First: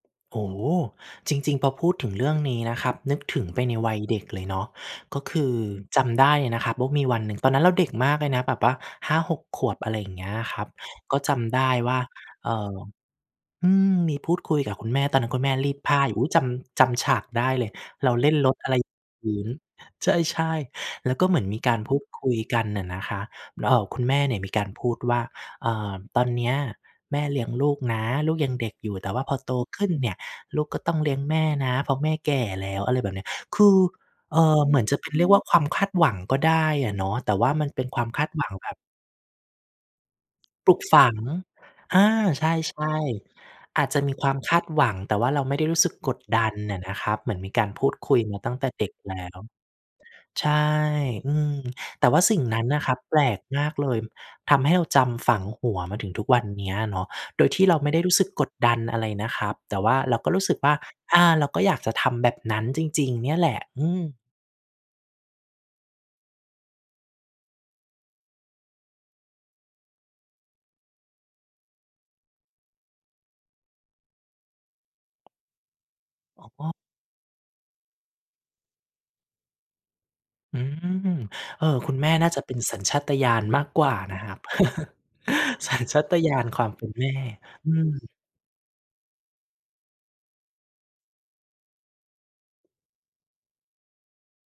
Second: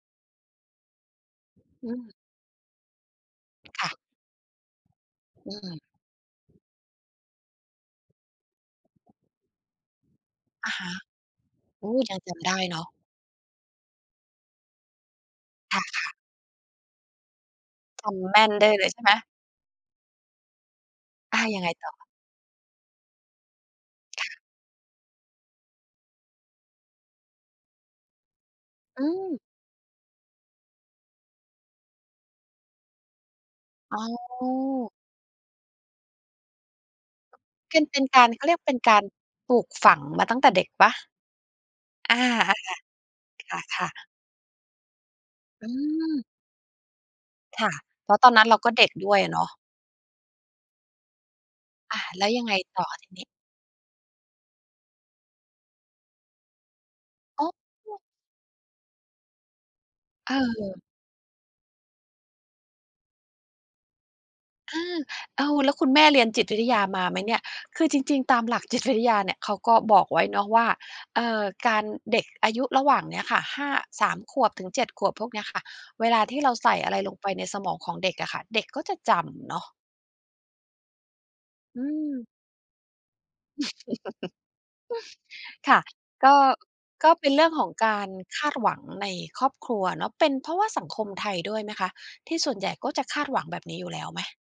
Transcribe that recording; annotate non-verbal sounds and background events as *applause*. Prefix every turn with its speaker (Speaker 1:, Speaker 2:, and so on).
Speaker 1: โอ้ จริง ๆ พอพ
Speaker 2: อื
Speaker 1: ูดถึ
Speaker 2: ม
Speaker 1: งเรื่องนี้นะครับ นึกถึงไปใน
Speaker 2: ค่
Speaker 1: ว
Speaker 2: ะ
Speaker 1: ัยเด็กเลยเนาะ ก็คื
Speaker 2: อื
Speaker 1: อ
Speaker 2: ม
Speaker 1: จำได้เลยนะครับว่ามีวันหนึ่ง ตอนนั้นเราเด็กมากเลยนะแบบว่า 5-6 ขวบ อะไรเงี้ยครั
Speaker 2: อ
Speaker 1: บ
Speaker 2: ะฮะ
Speaker 1: ก็จำได้
Speaker 2: โอ
Speaker 1: ว
Speaker 2: ้
Speaker 1: ่า
Speaker 2: ยังจำ
Speaker 1: เ
Speaker 2: ไ
Speaker 1: อ
Speaker 2: ด
Speaker 1: ่
Speaker 2: ้เ
Speaker 1: อ
Speaker 2: นาะ
Speaker 1: อืม มีพูดคุยกับคุณแม่ ตอนนั้นคุณแม่รี
Speaker 2: ค
Speaker 1: ด
Speaker 2: ่
Speaker 1: ผ้า
Speaker 2: ะ ๆ
Speaker 1: อยู่ อุ๊ย จำ จำฉากได้เลย
Speaker 2: จ
Speaker 1: เราเล
Speaker 2: ำ
Speaker 1: ่
Speaker 2: แม
Speaker 1: น
Speaker 2: ่
Speaker 1: ร
Speaker 2: น
Speaker 1: ถ
Speaker 2: ได
Speaker 1: อ
Speaker 2: ้
Speaker 1: ะไร
Speaker 2: เลย ใช่ไหม?
Speaker 1: พื้น ใช่ ๆ แล้วก็เ
Speaker 2: อ
Speaker 1: หมื
Speaker 2: า
Speaker 1: อนม
Speaker 2: ยั
Speaker 1: ี
Speaker 2: งไ
Speaker 1: ก
Speaker 2: ง
Speaker 1: าร
Speaker 2: ต่
Speaker 1: พู
Speaker 2: อ?
Speaker 1: ดคุยกันน่ะนะครับ แล้ว เอ่อ คุณแม่
Speaker 2: ค่
Speaker 1: เนี่
Speaker 2: ะ
Speaker 1: ยมีการพูดว่า "อ่า ตอนเนี้ยแม่เลี้ยงลูกนะ ลูกยังเด็กอยู่
Speaker 2: อื
Speaker 1: แต่ว่า
Speaker 2: ม
Speaker 1: พอโตขึ้นเนี่ย ลูกก็ต้องเลี้ยงแม่นะ เพราะแม่แก่แล้ว" อะไรแบบเนี้ย คือ
Speaker 2: อ๋
Speaker 1: เอ่อ เหมือน
Speaker 2: อ
Speaker 1: จะเป็นเรียกว่าความคาดหวังก็ได้อะเนาะ แต่ว่ามัน
Speaker 2: เป
Speaker 1: เ
Speaker 2: ็
Speaker 1: ป
Speaker 2: น
Speaker 1: ็น
Speaker 2: เป
Speaker 1: ค
Speaker 2: ็
Speaker 1: วา
Speaker 2: น
Speaker 1: ม
Speaker 2: ก
Speaker 1: ค
Speaker 2: า
Speaker 1: า
Speaker 2: ร
Speaker 1: ด
Speaker 2: เข
Speaker 1: หว
Speaker 2: า
Speaker 1: ั
Speaker 2: เรี
Speaker 1: ง
Speaker 2: ยก
Speaker 1: แบ
Speaker 2: เป็
Speaker 1: บ
Speaker 2: นการปลูกฝังมาตั้งแต่เด็ก
Speaker 1: ปลู
Speaker 2: เ
Speaker 1: ก
Speaker 2: ปล่า?
Speaker 1: ฝัง อา
Speaker 2: อา
Speaker 1: ใช่
Speaker 2: ๆ ค่ะ ค
Speaker 1: ๆ อ
Speaker 2: ่
Speaker 1: า
Speaker 2: ะ
Speaker 1: จจะ
Speaker 2: ๆ
Speaker 1: มีความคาดหวัง แต่ว่าเราไม่ได
Speaker 2: อ
Speaker 1: ้
Speaker 2: ื
Speaker 1: รู้สึก กด
Speaker 2: ม
Speaker 1: ดันอะนะครับ เหมือนมีก
Speaker 2: ค
Speaker 1: า
Speaker 2: ่
Speaker 1: ร
Speaker 2: ะ
Speaker 1: พูด
Speaker 2: เพ
Speaker 1: ค
Speaker 2: รา
Speaker 1: ุ
Speaker 2: ะ
Speaker 1: ย
Speaker 2: ตอน
Speaker 1: มา
Speaker 2: นั้น
Speaker 1: ต
Speaker 2: เ
Speaker 1: ั้
Speaker 2: รา
Speaker 1: งแต
Speaker 2: ก
Speaker 1: ่
Speaker 2: ็เ
Speaker 1: เ
Speaker 2: ด
Speaker 1: ด
Speaker 2: ็
Speaker 1: ็
Speaker 2: ก
Speaker 1: ก
Speaker 2: ด้
Speaker 1: แ
Speaker 2: ว
Speaker 1: ล
Speaker 2: ย
Speaker 1: ้
Speaker 2: อะเ
Speaker 1: ว
Speaker 2: นาะ
Speaker 1: ใช่ อืม
Speaker 2: อา
Speaker 1: แต่ว่
Speaker 2: แ
Speaker 1: า
Speaker 2: ล้ว
Speaker 1: สิ่
Speaker 2: ยั
Speaker 1: ง
Speaker 2: งไง
Speaker 1: นั้นน
Speaker 2: ต่
Speaker 1: ะ
Speaker 2: อ
Speaker 1: ครับ
Speaker 2: ที
Speaker 1: แป
Speaker 2: น
Speaker 1: ล
Speaker 2: ี้?
Speaker 1: กมากเลย ทำให้เราจำฝังหัวมาถึงทุกวันเนี้ยเนาะ โด
Speaker 2: อ๋
Speaker 1: ยที่เราไม่ไ
Speaker 2: อ
Speaker 1: ด้รู้สึกกดดันอะไรนะครับ แต่ว่าเราก็
Speaker 2: เ
Speaker 1: รู้สึกว่า
Speaker 2: ออ
Speaker 1: อา เราก็อยากจะทำแบบนั้นจริง ๆ เนี่ยแหละ อืม
Speaker 2: อา อ้าว แล้วคุณแม่เรียนจิตวิทยามาไหมเนี่ย คือจริง ๆ ตามหลักจิตวิทยาเนี่ยเขาก็บอกไว้เนาะว่า เอ่อ การ เด็กอายุระหว่างเนี้ยค่ะ ห้า 3 ขวบ ถึง 7 ขวบ พวกเนี้ยค่ะ เวลาที
Speaker 1: อ
Speaker 2: ่เราใส
Speaker 1: ๋อ
Speaker 2: ่อะไรลงไปในสมองของเด็กอะค่ะ เด็กก็จะจำเนาะ
Speaker 1: อืม เออ
Speaker 2: อื
Speaker 1: คุณแม่
Speaker 2: ม
Speaker 1: น่าจะเป็นสัญชาตญาณมาก
Speaker 2: *chuckles*
Speaker 1: กว่านะครับ *chuckles*
Speaker 2: ค
Speaker 1: สั
Speaker 2: ่ะ
Speaker 1: ญชาต
Speaker 2: ก
Speaker 1: ญา
Speaker 2: ็
Speaker 1: ณ ความเป็นแ
Speaker 2: ก
Speaker 1: ม
Speaker 2: ็
Speaker 1: ่
Speaker 2: เป็นเรื่องข
Speaker 1: อ
Speaker 2: อ
Speaker 1: ื
Speaker 2: งกา
Speaker 1: ม
Speaker 2: รคาดหวังในครอบครัวเนาะ เป็นเพราะว่าสังคมไทยด้วยไหมคะ ที่ส่วนใหญ่ก็จะคาดหวังแบบนี้อยู่แล้วไหม?